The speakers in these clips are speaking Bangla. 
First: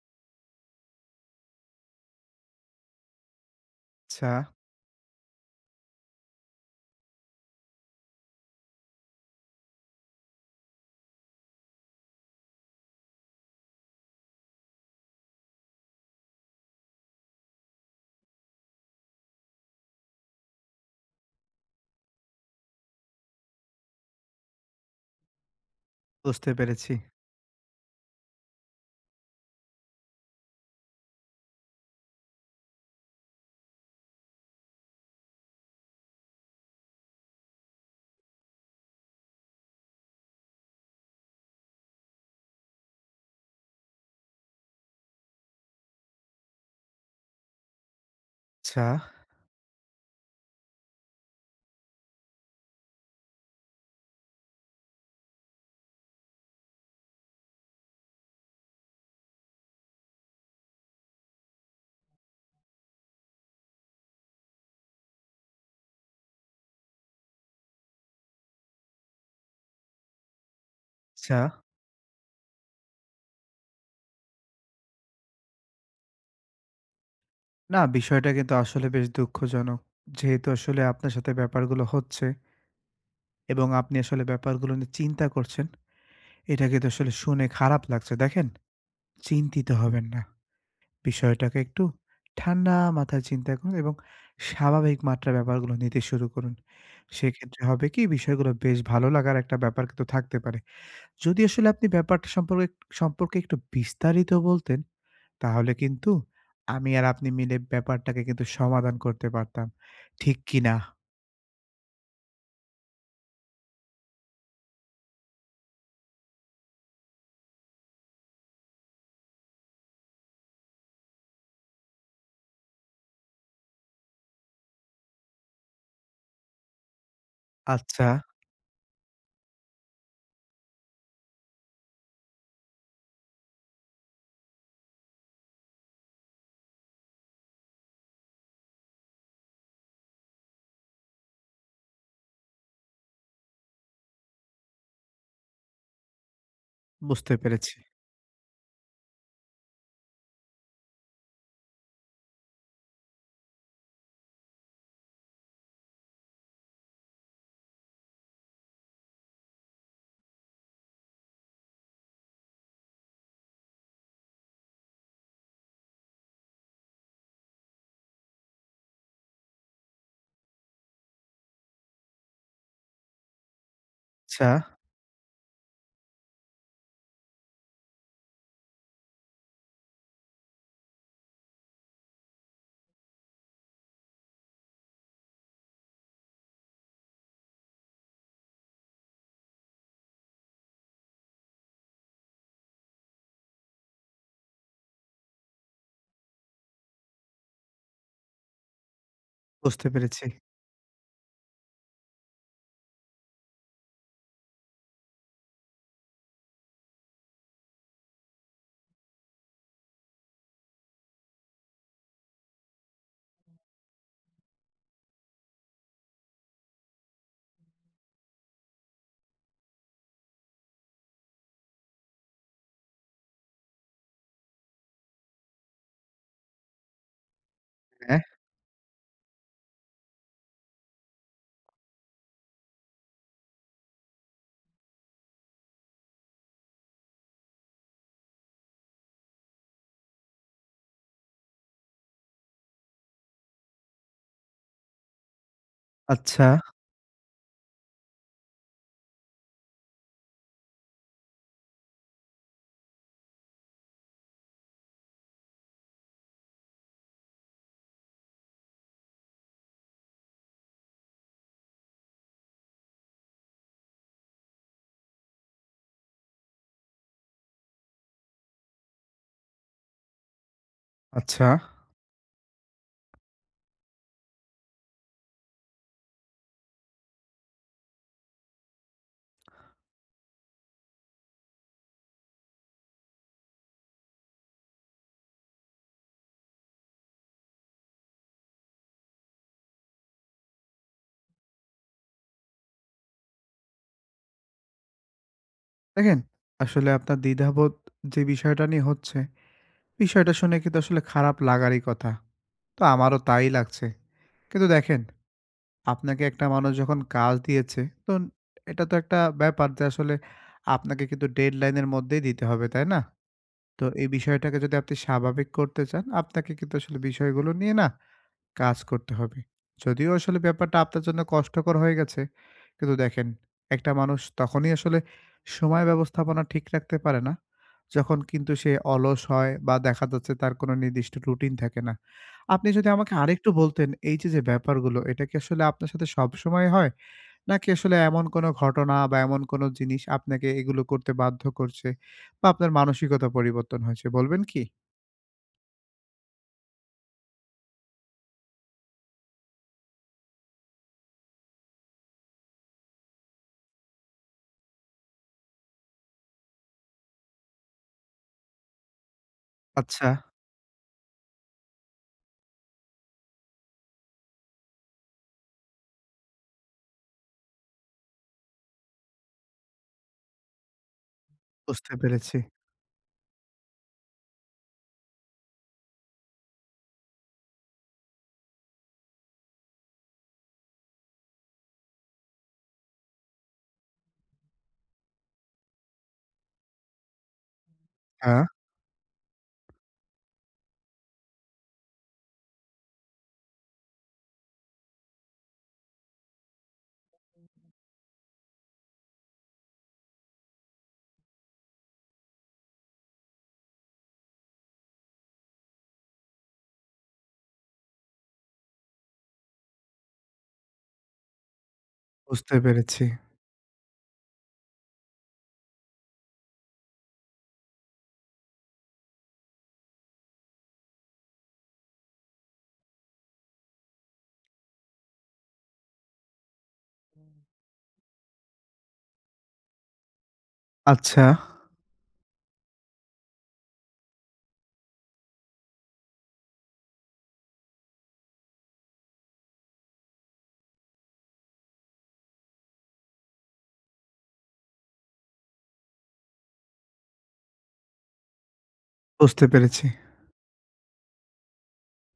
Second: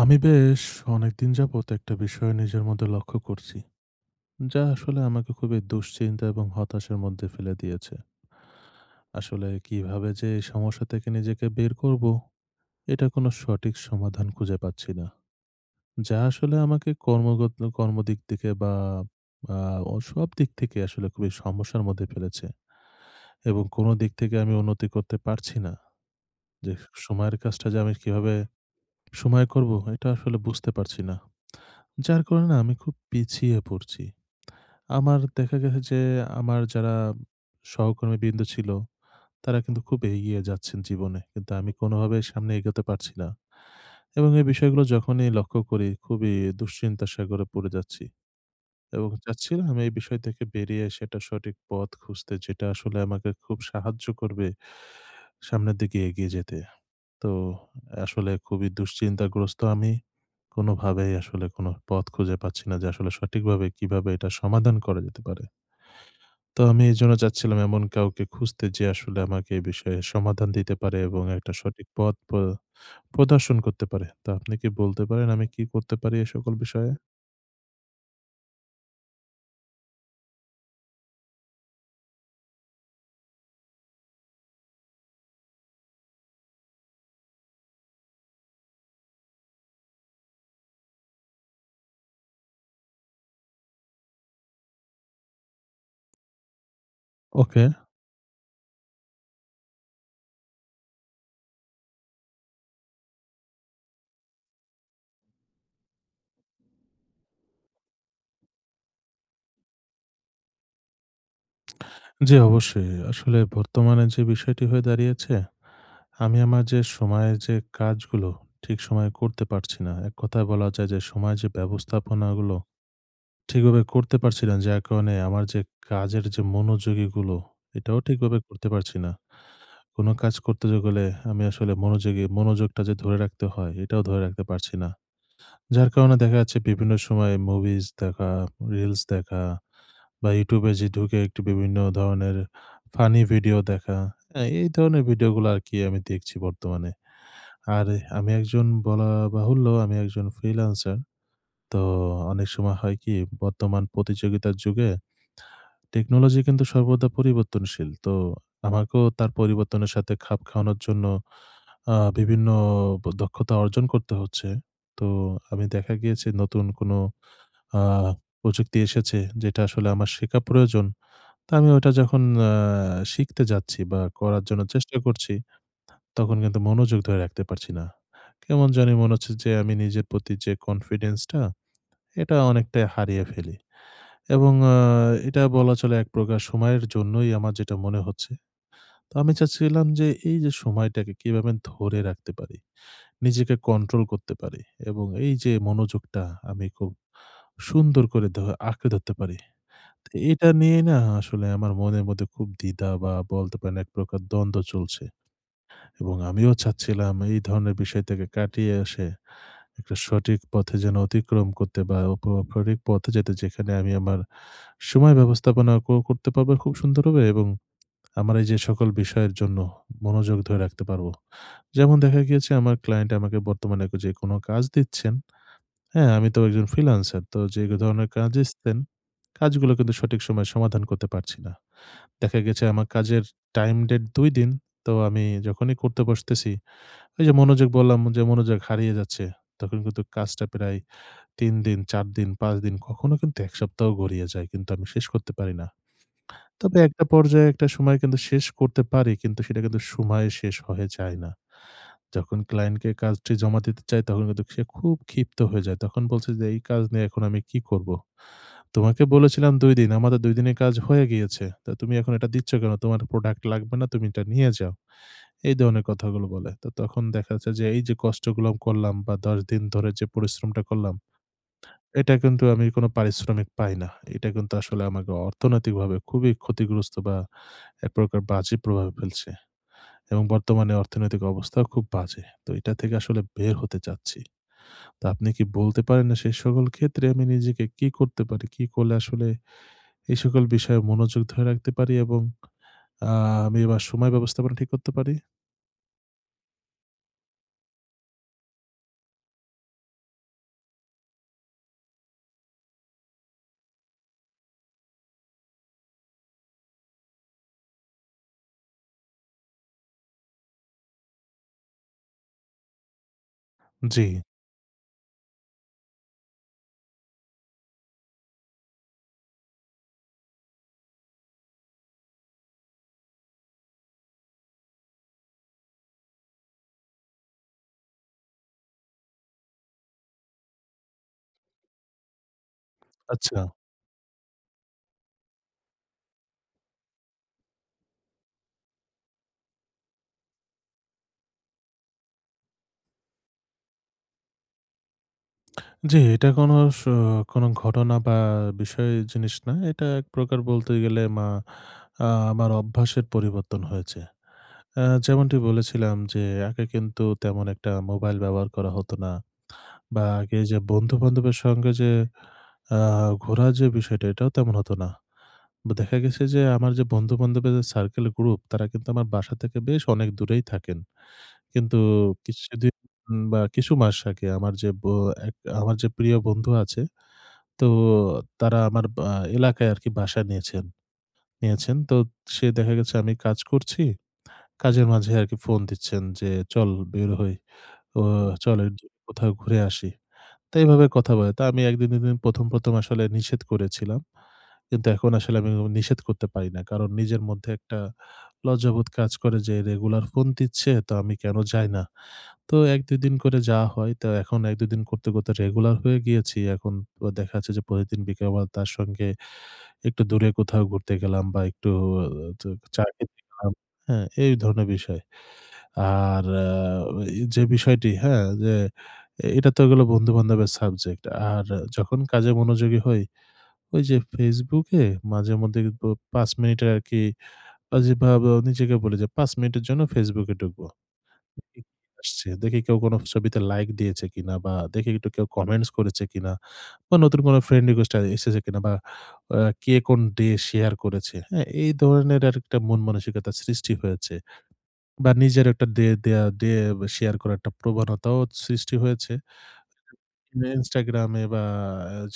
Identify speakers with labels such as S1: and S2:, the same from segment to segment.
S1: আমি বেশ অনেকদিন যাবৎ একটা বিষয় নিজের মধ্যে লক্ষ্য করছি,
S2: আচ্ছা,
S1: যা আসলে আমাকে খুবই দুশ্চিন্তা এবং হতাশার মধ্যে ফেলে দিয়েছে। আসলে কিভাবে যে এই সমস্যা থেকে নিজেকে বের করব, এটা কোনো সঠিক সমাধান খুঁজে পাচ্ছি না। যা আসলে আমাকে কর্মগত কর্মদিক থেকে বা আ ও সব দিক থেকে আসলে খুবই সমস্যার মধ্যে ফেলেছে এবং কোনো দিক থেকে আমি উন্নতি করতে পারছি না।
S2: বুঝতে
S1: যে
S2: পেরেছি।
S1: সময়ের কাজটা যে আমি কিভাবে সময় করব, এটা আসলে বুঝতে পারছি না। যার কারণে আমি খুব পিছিয়ে পড়ছি। আমার দেখা গেছে যে আমার যারা সহকর্মীবৃন্দ ছিল, তারা কিন্তু খুব এগিয়ে যাচ্ছেন জীবনে। কিন্তু আমি কোনোভাবে সামনে এগোতে পারছি না। এবং এই বিষয়গুলো যখনই লক্ষ্য করি, খুবই দুশ্চিন্তার সাগরে পড়ে যাচ্ছি।
S2: আচ্ছা,
S1: এবং চাচ্ছিলাম আমি এই বিষয় থেকে বেরিয়ে এসে একটা সঠিক পথ খুঁজতে, যেটা আসলে আমাকে খুব সাহায্য করবে সামনের দিকে এগিয়ে যেতে। তো আসলে খুবই দুশ্চিন্তাগ্রস্ত আমি। কোনোভাবেই আসলে কোনো পথ খুঁজে পাচ্ছি না যে আসলে সঠিকভাবে কিভাবে এটা সমাধান করা যেতে পারে। তো আমি এজন্য চাচ্ছিলাম এমন কাউকে খুঁজতে, যে আসলে আমাকে এই বিষয়ে সমাধান দিতে পারে এবং
S2: আচ্ছা।
S1: একটা সঠিক পথ প্রদর্শন করতে পারে। তো আপনি কি বলতে পারেন আমি কি করতে পারি এ সকল বিষয়ে?
S2: না বিষয়টা কিন্তু আসলে বেশ দুঃখজনক। যেহেতু আসলে আপনার সাথে ব্যাপারগুলো হচ্ছে এবং আপনি আসলে ব্যাপারগুলো নিয়ে চিন্তা করছেন, এটা কিন্তু আসলে শুনে খারাপ লাগছে। দেখেন, চিন্তিত হবেন না। বিষয়টাকে একটু ঠান্ডা মাথায় চিন্তা করুন এবং স্বাভাবিক মাত্রায় ব্যাপারগুলো নিতে শুরু করুন। সেক্ষেত্রে
S1: ওকে।
S2: হবে কি বিষয়গুলো বেশ ভালো লাগার একটা ব্যাপার কিন্তু থাকতে পারে। যদি আসলে আপনি ব্যাপারটা সম্পর্কে সম্পর্কে একটু বিস্তারিত বলতেন তাহলে কিন্তু আমি আর আপনি মিলে ব্যাপারটাকে কিন্তু সমাধান করতে পারতাম। ঠিক কি না?
S1: জি, অবশ্যই। আসলে বর্তমানে যে বিষয়টি হয়ে দাঁড়িয়েছে, আমি আমার যে সময়ে যে কাজগুলো ঠিক সময়ে করতে পারছি না। এক কথায় বলা যায় যে সময় যে ব্যবস্থাপনাগুলো ঠিকভাবে করতে পারছি না। যার কারণে আমার যে কাজের যে মনোযোগীগুলো, এটাও
S2: আচ্ছা,
S1: ঠিকভাবে করতে পারছি না। কোনো কাজ করতে যে গেলে আমি আসলে মনোযোগটা যে ধরে রাখতে হয়, এটাও ধরে রাখতে পারছি না। যার কারণে দেখা যাচ্ছে বিভিন্ন সময় মুভিজ দেখা, রিলস দেখা বা YouTube এ যে ঢুকে একটু বিভিন্ন ধরনের ফানি ভিডিও দেখা, হ্যাঁ? এই ধরনের ভিডিওগুলো আরকি আমি দেখছি বর্তমানে।
S2: বুঝতে পেরেছি।
S1: আর আমি একজন বাহুল্য আমি একজন ফ্রিল্যান্সার। তো অনেক সময় হয় কি, বর্তমান প্রতিযোগিতার যুগে টেকনোলজি কিন্তু সর্বদা পরিবর্তনশীল। তো আমাকেও তার পরিবর্তনের সাথে খাপ খাওয়ানোর জন্য বিভিন্ন দক্ষতা অর্জন করতে হচ্ছে। তো আমি দেখা গিয়েছে নতুন কোনো আ প্রযুক্তি এসেছে, যেটা আসলে আমার শেখা প্রয়োজন। তো আমি ওটা যখন আ শিখতে যাচ্ছি বা করার
S2: আচ্ছা,
S1: জন্য চেষ্টা করছি, তখন কিন্তু মনোযোগ ধরে রাখতে পারছি না। কেমন জানি মনে হচ্ছে যে আমি নিজের প্রতি যে কনফিডেন্সটা, এটা অনেকটাই হারিয়ে ফেলি। এবং এটা বলা চলে এক প্রকার সময়ের জন্যই আমার যেটা মনে হচ্ছে। তো আমি চাচ্ছিলাম যে এই যে সময়টাকে কিভাবে আমি ধরে রাখতে পারি, নিজেকে কন্ট্রোল করতে পারি এবং এই যে মনোযোগটা আমি খুব সুন্দর করে আঁকড়ে ধরতে পারি।
S2: বুঝতে
S1: তো
S2: পেরেছি।
S1: এটা নিয়ে না আসলে আমার মনের মধ্যে খুব দ্বিধা বা বলতে পারেন এক প্রকার দ্বন্দ্ব চলছে, এবং আমিও চাচ্ছিলাম এই ধরনের বিষয় থেকে কাটিয়ে এসে একটা সঠিক পথে যেন অতিক্রম করতে বা অপ সঠিক পথে যেতে, যেখানে আমি আমার সময় ব্যবস্থাপনা করতে পারবো খুব সুন্দর হবে, এবং আমার এই যে সকল বিষয়ের জন্য মনোযোগ ধরে রাখতে পারবো। যেমন দেখা গিয়েছে আমার ক্লায়েন্ট আমাকে বর্তমানে যে কোনো কাজ দিচ্ছেন, হ্যাঁ? আমি তো একজন ফ্রিল্যান্সার। তো যে ধরনের
S2: হ্যাঁ,
S1: কাজ দিচ্ছেন, কাজগুলো কিন্তু সঠিক সময়ে সমাধান করতে পারছি না। দেখা গেছে আমার কাজের টাইম ডেট ২ দিন। তো আমি যখনই করতে বসতেছি, ওই যে মনোযোগ বললাম যে মনোযোগ হারিয়ে যাচ্ছে। তখন কিন্তু কাজটা প্রায় ৩ দিন, ৪ দিন, ৫ দিন, কখনো কিন্তু ১ সপ্তাহ গড়িয়ে যায়। কিন্তু আমি শেষ করতে পারি না।
S2: আচ্ছা,
S1: তবে একটা পর্যায়ে একটা সময় কিন্তু শেষ করতে পারি, কিন্তু সেটা কিন্তু সময়ে শেষ হয়ে যায় না। যখন ক্লায়েন্টকে কাজটি জমা দিতে চাই, তখন কিন্তু সে খুব ক্ষিপ্ত হয়ে যায়। তখন বলছে যে, "এই কাজ নিয়ে এখন আমি কি করব? তোমাকে বলেছিলাম ২ দিন, আমাদের ২ দিনে কাজ হয়ে গিয়েছে। তা তুমি এখন এটা দিচ্ছ কেন? তোমার প্রোডাক্ট লাগবে না, তুমি এটা নিয়ে যাও।" এই ধরনের কথাগুলো বলে। তো তখন দেখা যাচ্ছে যে এই যে কষ্টগুলো আমি করলাম বা ১০ দিন ধরে যে পরিশ্রমটা করলাম,
S2: আচ্ছা।
S1: এটা কিন্তু আমি কোনো পারিশ্রমিক পাই না। এটা কিন্তু আসলে আমাকে অর্থনৈতিকভাবে খুবই ক্ষতিগ্রস্ত বা এক প্রকার বাজে প্রভাব ফেলছে, এবং বর্তমানে অর্থনৈতিক অবস্থাও খুব বাজে। তো এটা থেকে আসলে বের হতে চাচ্ছি। তো আপনি কি বলতে পারেন না সেই সকল ক্ষেত্রে আমি নিজেকে কি করতে পারি? কি করলে আসলে এই সকল বিষয়ে মনোযোগ ধরে রাখতে পারি এবং আ আমি আমার সময় ব্যবস্থাপনা ঠিক করতে পারি?
S2: দেখেন, আসলে আপনার দ্বিধাবোধ যে বিষয়টা নিয়ে হচ্ছে, বিষয়টা শুনে কিন্তু আসলে খারাপ লাগারই কথা। তো আমারও তাই লাগছে। কিন্তু দেখেন, আপনাকে একটা মানুষ যখন কাজ দিয়েছে, তো এটা তো একটা ব্যাপার যে আসলে আপনাকে কিন্তু ডেডলাইনের মধ্যেই দিতে হবে, তাই না? তো
S1: জি,
S2: এই বিষয়টাকে যদি আপনি স্বাভাবিক করতে চান, আপনাকে কিন্তু আসলে বিষয়গুলো নিয়ে না কাজ করতে হবে। যদিও আসলে ব্যাপারটা আপনার জন্য কষ্টকর হয়ে গেছে, কিন্তু দেখেন একটা মানুষ তখনই আসলে সময় ব্যবস্থাপনা ঠিক রাখতে পারে না, যখন কিন্তু সে অলস হয় বা দেখা যাচ্ছে তার কোনো নির্দিষ্ট রুটিন থাকে না। আপনি যদি আমাকে
S1: আচ্ছা।
S2: আরেকটু বলতেন এই যে, যে ব্যাপারগুলো এটা কি আসলে আপনার সাথে সবসময় হয়? নাকি আসলে এমন কোনো ঘটনা বা এমন কোনো জিনিস আপনাকে এগুলো করতে বাধ্য করছে বা আপনার মানসিকতা পরিবর্তন হয়েছে বলবেন কি?
S1: জি, এটা কোনো ঘটনা বা বিষয় জিনিস না। এটা এক প্রকার বলতে গেলে মা আ আমার অভ্যাসের পরিবর্তন হয়েছে। আ যেমনটি বলেছিলাম যে, আগে কিন্তু তেমন একটা মোবাইল ব্যবহার করা হতো না। বা
S2: আচ্ছা,
S1: আগে যে বন্ধু-বান্ধবের সঙ্গে যে আ ঘোরার যে বিষয়টা, এটাও তেমন হতো না। বা দেখা গেছে যে আমার যে বন্ধু-বান্ধবের যে সার্কেল গ্রুপ, তারা কিন্তু আমার বাসা থেকে বেশ অনেক দূরেই থাকেন। কিন্তু
S2: বুঝতে পেরেছি।
S1: কিছুদিন বা কিছু মাস আগে আমার যে ব এক আমার যে প্রিয় বন্ধু আছে, তো তারা আমার বা এলাকায় আরকি বাসা নিয়েছেন নিয়েছেন। তো সে দেখা গেছে আমি কাজ করছি, কাজের মাঝে আরকি ফোন দিচ্ছেন যে, "চল বের হই। ও
S2: হ্যাঁ,
S1: চল এর জন্য কোথাও ঘুরে আসি।" তো এভাবে কথা বলে। তা আমি ১ দিন ২ দিন, ১ম আসলে নিষেধ করেছিলাম। কিন্তু এখন আসলে আমি নিষেধ করতে পারি না। কারণ নিজের মধ্যে একটা লজ্জাবোধ কাজ করে যে রেগুলার ফোন দিচ্ছে, তো আমি কেন যাই না? তো ১-২ দিন করে যাওয়া হয়। তো এখন ১-২ দিন করতে করতে রেগুলার হয়ে গিয়েছি। এখন তো দেখা যাচ্ছে যে প্রতিদিন বিকেলবেলা তার সঙ্গে একটু দূরে কোথাও ঘুরতে গেলাম বা একটু অ চ
S2: বুঝতে
S1: চা
S2: পেরেছি।
S1: খেতে গেলাম। হ্যাঁ, এই ধরনের বিষয়। আর এ যে বিষয়টি, হ্যাঁ? যে এটা তো গেল বন্ধু-বান্ধবের সাবজেক্ট। আর যখন কাজে মনোযোগী হই, ওই যে Facebook এ মাঝেমধ্যে কিন্তু ৫ মিনিটের আরকি, আ যে বা বা নিজেকে বলি যে ৫ মিনিটের জন্য Facebook এ ঢুকবো।
S2: আচ্ছা,
S1: দেখি কি আসছে, দেখি কেউ কোনো ছবিতে লাইক দিয়েছে কিনা, বা দেখি একটু কেউ কমেন্টস করেছে কিনা, বা নতুন কোনো ফ্রেন্ড রিকোয়েস্ট এসেছে কিনা, বা আ কে কোন ডে শেয়ার করেছে। হ্যাঁ, এই ধরনের আরেকটা মন মানসিকতা সৃষ্টি হয়েছে। বা নিজের একটা দেয়া দিয়ে শেয়ার করার একটা প্রবণতাও সৃষ্টি হয়েছে।
S2: বুঝতে পেরেছি।
S1: Instagram এ বা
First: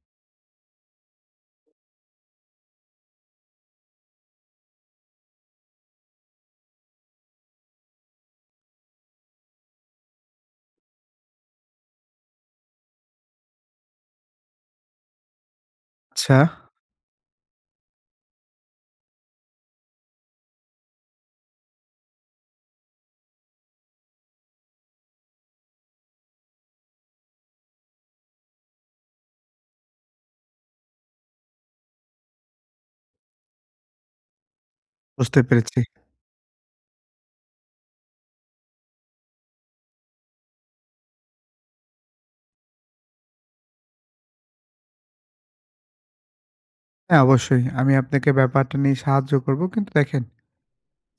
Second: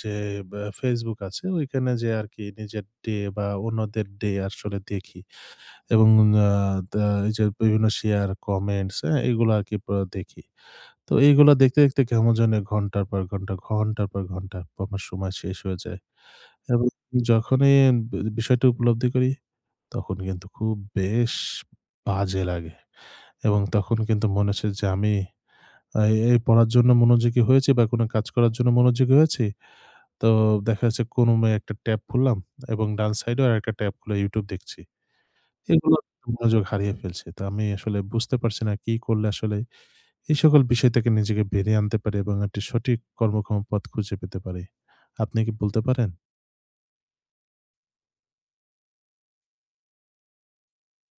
S1: যে বা Facebook আছে, ওইখানে যেয়ে আরকি নিজের ডে বা অন্যদের ডে আসলে দেখি, এবং আ দা এই যে বিভিন্ন শেয়ার, কমেন্টস, হ্যাঁ? এগুলো আরকি দেখি। তো এইগুলা দেখতে দেখতে কেমন জানি ঘন্টার পর ঘন্টা, ঘন্টার পর ঘন্টা আমার সময় শেষ হয়ে যায়,
S2: আচ্ছা,
S1: এবং যখনই বিষয়টা উপলব্ধি করি, তখন কিন্তু খুব বেশ বাজে লাগে, এবং তখন কিন্তু মনে হচ্ছে যে আমি আ এই পড়ার জন্য মনোযোগী হয়েছি বা কোনো কাজ করার জন্য মনোযোগী হয়েছি। তো দেখা যাচ্ছে ক্রমে একটা ট্যাব খুললাম, এবং ডান সাইডেও আরেকটা ট্যাব খুলে YouTube দেখছি।
S2: বুঝতে পেরেছি।
S1: এগুলো মনোযোগ হারিয়ে ফেলছে। তো আমি আসলে বুঝতে পারছি না কি করলে আসলে এই সকল বিষয় থেকে নিজেকে বেরিয়ে আনতে পারি এবং একটি সঠিক কর্মক্ষম পথ খুঁজে পেতে পারি। আপনি কি বলতে পারেন?
S2: হ্যাঁ, অবশ্যই আমি আপনাকে ব্যাপারটা নিয়ে সাহায্য করব। কিন্তু দেখেন,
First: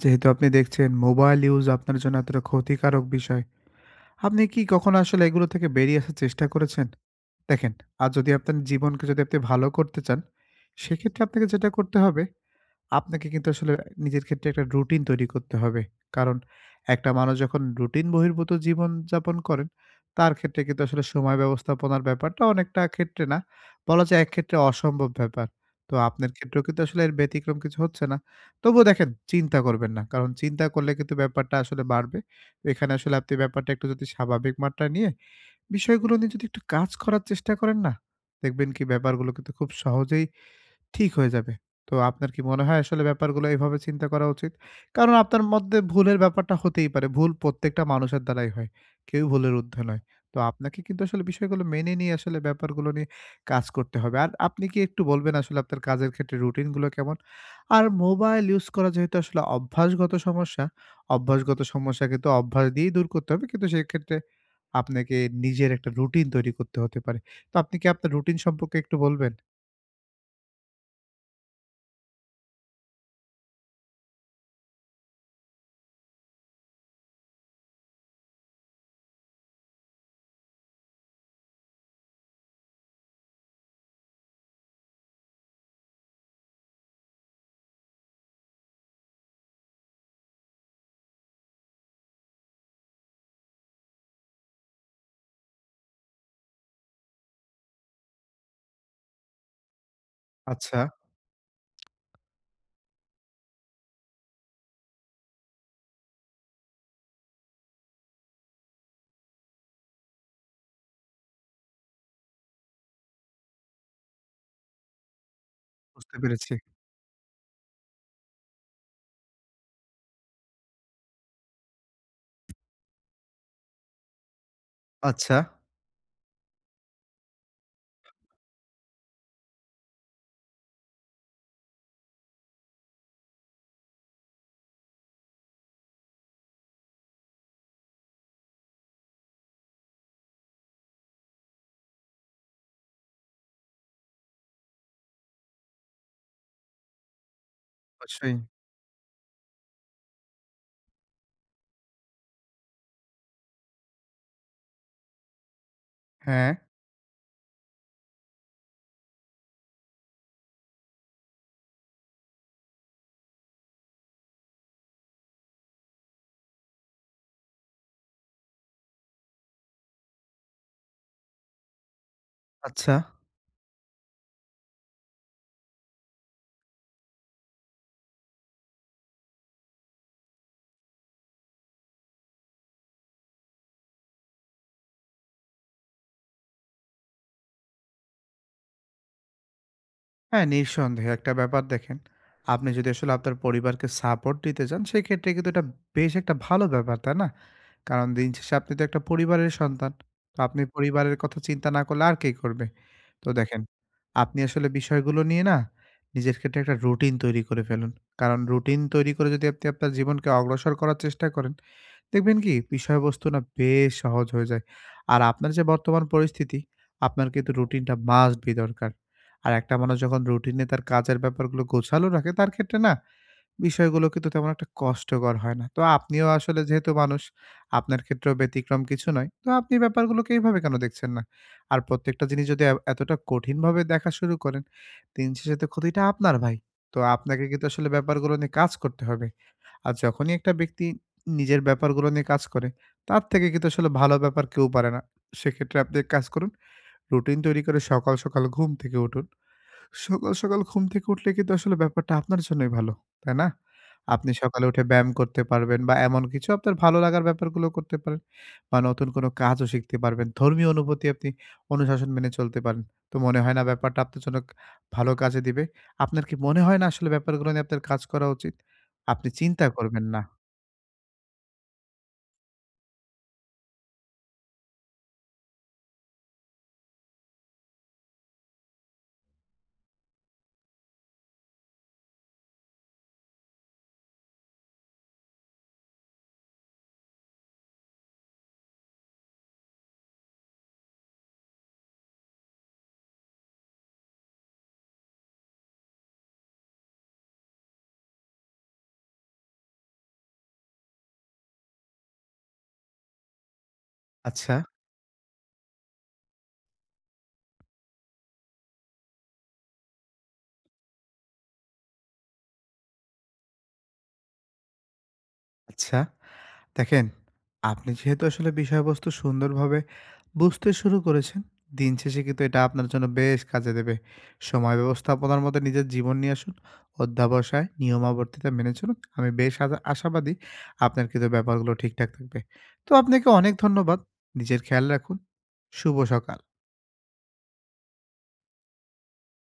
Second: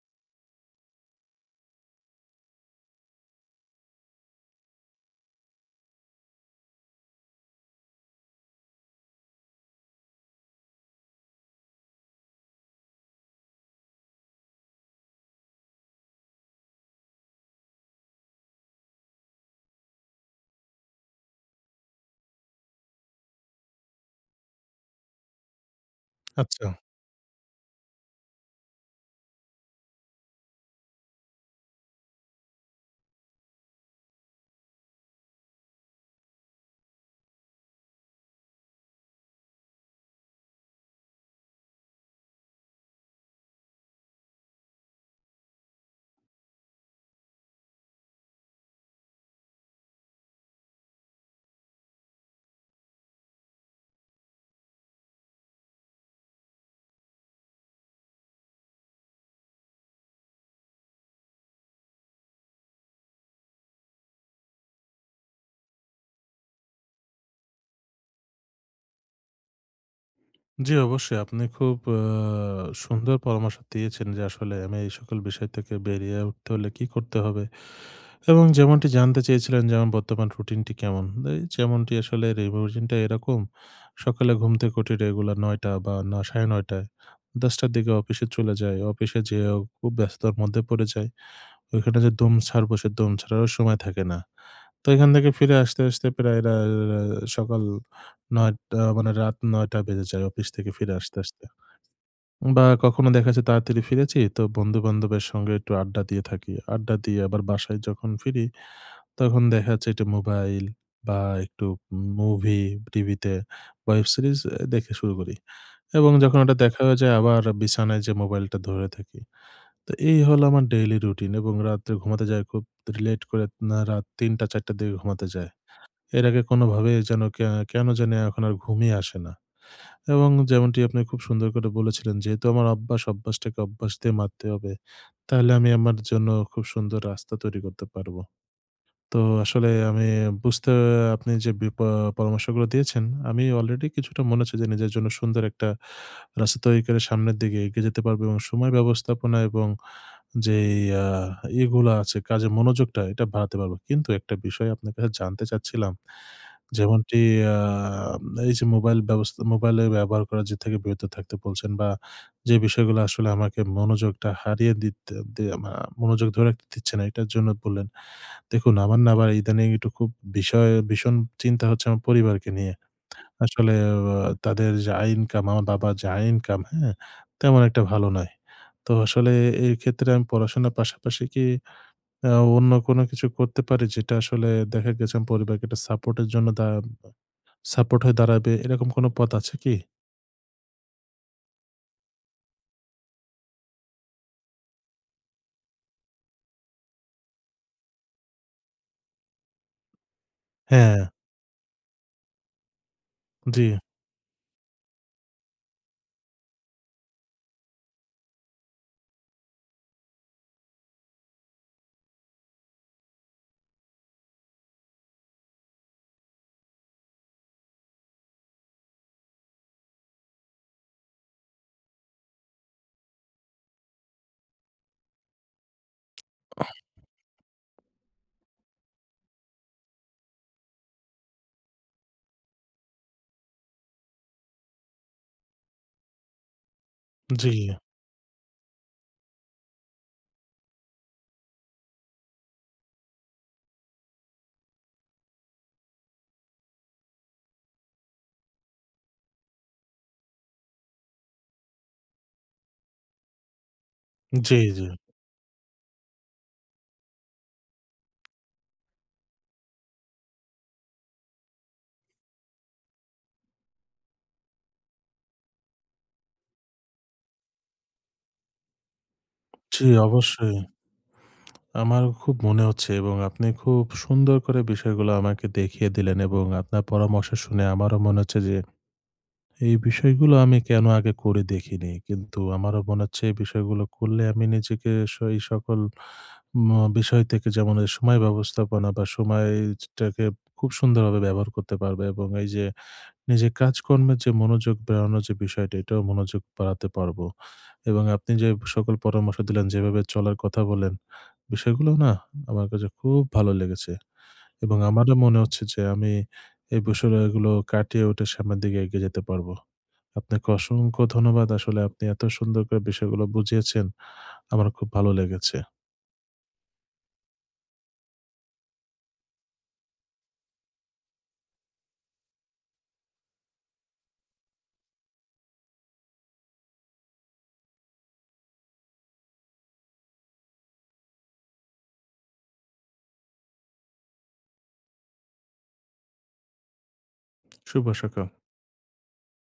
S2: যেহেতু আপনি দেখছেন মোবাইল ইউজ আপনার জন্য এতটা ক্ষতিকারক বিষয়, আপনি কি কখনো আসলে এগুলো থেকে বেরিয়ে আসার চেষ্টা করেছেন? দেখেন, আর যদি আপনার জীবনকে যদি আপনি ভালো করতে চান, সেক্ষেত্রে আপনাকে যেটা করতে হবে আপনাকে কিন্তু আসলে নিজের ক্ষেত্রে একটা রুটিন তৈরি করতে হবে। কারণ একটা মানুষ যখন রুটিন বহির্ভূত জীবনযাপন করেন, তার ক্ষেত্রে কিন্তু আসলে সময় ব্যবস্থাপনার ব্যাপারটা অনেকটা ক্ষেত্রে না, বলা যায় এক ক্ষেত্রে অসম্ভব ব্যাপার। তো আপনার ক্ষেত্রেও
S1: আচ্ছা।
S2: কিন্তু আসলে এর ব্যতিক্রম কিছু হচ্ছে না। তবুও দেখেন চিন্তা করবেন না। কারণ চিন্তা করলে কিন্তু ব্যাপারটা আসলে বাড়বে। তো এখানে আসলে আপনি ব্যাপারটা একটু যদি স্বাভাবিক মাত্রা নিয়ে, বিষয়গুলো নিয়ে যদি একটু কাজ করার চেষ্টা করেন না, দেখবেন কি ব্যাপারগুলো কিন্তু খুব সহজেই ঠিক হয়ে যাবে। তো আপনার কি মনে হয় আসলে ব্যাপারগুলো এভাবে চিন্তা করা উচিত? কারণ আপনার মধ্যে ভুলের ব্যাপারটা হতেই পারে। ভুল প্রত্যেকটা মানুষের দ্বারাই হয়। কেউ ভুলের ঊর্ধ্বে নয়। তো আপনাকে কিন্তু আসলে বিষয়গুলো মেনে নিয়ে আসলে ব্যাপারগুলো নিয়ে কাজ করতে হবে। আর আপনি কি একটু বলবেন আসলে আপনার কাজের ক্ষেত্রে রুটিন গুলো কেমন? আর মোবাইল ইউজ করা যেহেতু আসলে অভ্যাসগত সমস্যা, অভ্যাসগত সমস্যা কিন্তু অভ্যাস দিয়েই দূর করতে হবে। কিন্তু সেক্ষেত্রে আপনাকে নিজের একটা রুটিন তৈরি করতে হতে পারে। তো আপনি কি আপনার রুটিন সম্পর্কে একটু বলবেন?
S1: জি, অবশ্যই। আপনি খুব সুন্দর পরামর্শ দিয়েছেন যে আসলে আমি এই সকল বিষয় থেকে বেরিয়ে উঠতে হলে কি করতে হবে? এবং যেমনটি জানতে চেয়েছিলেন যে আমার বর্তমান রুটিনটি কেমন? এই যেমনটি আসলে রুটিনটা এরকম, সকালে ঘুম থেকে উঠি রেগুলার ৯:০০ বা ৯:৩০ ১০:০০ র দিকে অফিসে চলে যাই। অফিসে যেয়েও খুব ব্যস্ততার মধ্যে পড়ে যাই। ওইখানে যে দম ছাড়বো সে দম ছাড়ারও সময় থাকে না। তো এখান থেকে ফিরে আসতে আসতে প্রায় রা সকাল ৯:০০, মানে রাত ৯:০০ বেজে যায় অফিস থেকে
S2: আচ্ছা।
S1: ফিরে আসতে আসতে। বা কখনো দেখা যাচ্ছে তাড়াতাড়ি ফিরেছি, তো বন্ধু-বান্ধবের সঙ্গে একটু আড্ডা দিয়ে থাকি। আড্ডা দিয়ে আবার বাসায় যখন ফিরি, তখন দেখা যাচ্ছে একটু মোবাইল বা একটু মুভি, টিভিতে ওয়েব সিরিজ দেখে শুরু করি। এবং
S2: বুঝতে
S1: যখন
S2: পেরেছি।
S1: ওটা দেখা হয়ে যায় আবার বিছানায় যেয়ে মোবাইলটা ধরে থাকি। তো এই হলো আমার ডেইলি রুটিন, এবং রাত্রে ঘুমাতে যায় খুব লেট করে, না, রাত ৩টা-৪টার দিকে ঘুমাতে
S2: আচ্ছা।
S1: যায়। এর আগে কোনোভাবে যেন কে কেন জানি এখন আর ঘুমই আসে না। এবং যেমনটি আপনি খুব সুন্দর করে বলেছিলেন যেহেতু আমার অভ্যাস, অভ্যাসটাকে অভ্যাস দিয়ে মারতে হবে। তাহলে আমি আমার জন্য খুব সুন্দর রাস্তা তৈরি করতে পারব। তো আসলে আমি বুঝতে আপনি যে পরামর্শগুলো দিয়েছেন, আমি অলরেডি কিছুটা মনে হচ্ছে যে নিজের জন্য সুন্দর একটা রাস্তা তৈরি করে সামনের দিকে এগিয়ে যেতে পারবো
S2: অবশ্যই।
S1: এবং সময় ব্যবস্থাপনা এবং যেই আ ইয়েগুলা আছে কাজের মনোযোগটা এটা বাড়াতে পারবো। কিন্তু একটা বিষয় আপনার কাছে জানতে চাচ্ছিলাম।
S2: হ্যাঁ।
S1: যেমনটি আ এই যে মোবাইলে ব্যবহার করা যে থেকে বিরত থাকতে বলছেন, বা যে বিষয়গুলো আসলে আমাকে মনোযোগটা হারিয়ে দিতে দে আমা মনোযোগ ধরে রাখতে দিচ্ছে না, এটার জন্য বললেন। দেখুন, আমার না আবার ইদানিং একটু খুব বিষয় ভীষণ চিন্তা হচ্ছে আমার পরিবারকে নিয়ে।
S2: আচ্ছা।
S1: আসলে তাদের যা ইনকাম, আমার বাবার যা ইনকাম, হ্যাঁ? তেমন একটা ভালো নয়। তো আসলে এই ক্ষেত্রে আমি পড়াশোনার পাশাপাশি কি আ অন্য কোনো কিছু করতে পারি, যেটা আসলে দেখা গেছে আমি পরিবারকে একটা সাপোর্ট এর জন্য সাপোর্ট হয়ে দাঁড়াবে, এরকম কোনো পথ আছে কি?
S2: হ্যাঁ, নিঃসন্দেহে একটা ব্যাপার দেখেন, আপনি যদি আসলে আপনার পরিবারকে সাপোর্ট দিতে চান, সেক্ষেত্রে কিন্তু এটা বেশ একটা ভালো ব্যাপার, তাই না? কারণ দিন শেষে আপনি তো একটা পরিবারের সন্তান। তো আপনি
S1: হ্যাঁ,
S2: পরিবারের কথা চিন্তা না করলে আর কে করবে? তো দেখেন,
S1: জি,
S2: আপনি আসলে বিষয়গুলো নিয়ে না নিজের ক্ষেত্রে একটা রুটিন তৈরি করে ফেলুন। কারণ রুটিন তৈরি করে যদি আপনি আপনার জীবনকে অগ্রসর করার চেষ্টা করেন, দেখবেন কি বিষয়বস্তু না বেশ সহজ হয়ে যায়। আর আপনার যে বর্তমান পরিস্থিতি, আপনার কিন্তু রুটিনটা মাস্ট বি দরকার। আর একটা মানুষ যখন রুটিনে তার কাজের ব্যাপারগুলো গোছালো রাখে, তার ক্ষেত্রে না বিষয়গুলো কিন্তু তেমন একটা কষ্টকর হয় না। তো আপনিও আসলে যেহেতু মানুষ, আপনার ক্ষেত্রেও ব্যতিক্রম কিছু নয়। তো আপনি ব্যাপারগুলোকে এইভাবে কেন দেখছেন না? আর প্রত্যেকটা জিনিস যদি এতটা কঠিনভাবে দেখা শুরু করেন, দিন শেষে তো ক্ষতিটা আপনার ভাই। তো আপনাকে
S1: জি,
S2: কিন্তু আসলে ব্যাপারগুলো নিয়ে কাজ করতে হবে। আর যখনই একটা ব্যক্তি নিজের ব্যাপারগুলো নিয়ে কাজ করে, তার থেকে কিন্তু আসলে ভালো ব্যাপার কেউ পারে না। সেক্ষেত্রে আপনি এক কাজ করুন, রুটিন তৈরি করে সকাল, সকাল ঘুম থেকে উঠুন। সকাল, সকাল ঘুম থেকে উঠলে কিন্তু আসলে ব্যাপারটা আপনার জন্যই ভালো, তাই না? আপনি
S1: জি,
S2: সকালে উঠে
S1: জি,
S2: ব্যায়াম করতে পারবেন বা এমন কিছু আপনার ভালো লাগার ব্যাপারগুলো করতে পারেন বা নতুন কোনো কাজও শিখতে পারবেন। ধর্মীয় অনুভূতি আপনি অনুশাসন মেনে চলতে পারেন। তো মনে হয় না ব্যাপারটা আপনার জন্য ভালো কাজে দিবে? আপনার কি মনে হয় না আসলে ব্যাপারগুলো নিয়ে আপনার কাজ করা উচিত? আপনি চিন্তা
S1: জি,
S2: করবেন না।
S1: অবশ্যই। আমার খুব মনে হচ্ছে, এবং আপনি খুব সুন্দর করে বিষয়গুলো আমাকে দেখিয়ে দিলেন, এবং আপনার পরামর্শ শুনে আমারও মনে হচ্ছে যে এই বিষয়গুলো আমি কেন আগে করে দেখিনি, কিন্তু আমারও মনে হচ্ছে এই বিষয়গুলো করলে আমি নিজেকে এই সকল উম, বিষয় থেকে, যেমন এই সময় ব্যবস্থাপনা বা সময়টাকে খুব সুন্দরভাবে ব্যবহার করতে পারবে, এবং এই যে নিজের কাজকর্মের যে মনোযোগ বাড়ানোর যে বিষয়টা, এটাও মনোযোগ বাড়াতে পারবো, এবং আপনি যে সকল পরামর্শ দিলেন, যেভাবে চলার কথা বলেন, বিষয়গুলো না আমার কাছে খুব ভালো লেগেছে,
S2: আচ্ছা,
S1: এবং আমারও মনে হচ্ছে যে আমি এই বিষয়গুলো কাটিয়ে উঠে সামনের দিকে এগিয়ে যেতে পারবো। আপনাকে অসংখ্য ধন্যবাদ। আসলে আপনি এত সুন্দর করে বিষয়গুলো বুঝিয়েছেন। আমার খুব ভালো লেগেছে।
S2: আচ্ছা। দেখেন, আপনি যেহেতু আসলে বিষয়বস্তু সুন্দরভাবে বুঝতে শুরু করেছেন, দিন শেষে কিন্তু এটা আপনার জন্য বেশ কাজে দেবে। সময় ব্যবস্থাপনার মধ্যে নিজের জীবন নিয়ে আসুন, অধ্যবসায়, নিয়মাবর্তিতা মেনে চলুন। আমি বেশ আশাবাদী আপনার কিন্তু ব্যাপারগুলো ঠিকঠাক থাকবে। তো আপনাকে অনেক ধন্যবাদ। নিজের খেয়াল রাখুন। শুভ সকাল।
S1: শুভ সকাল।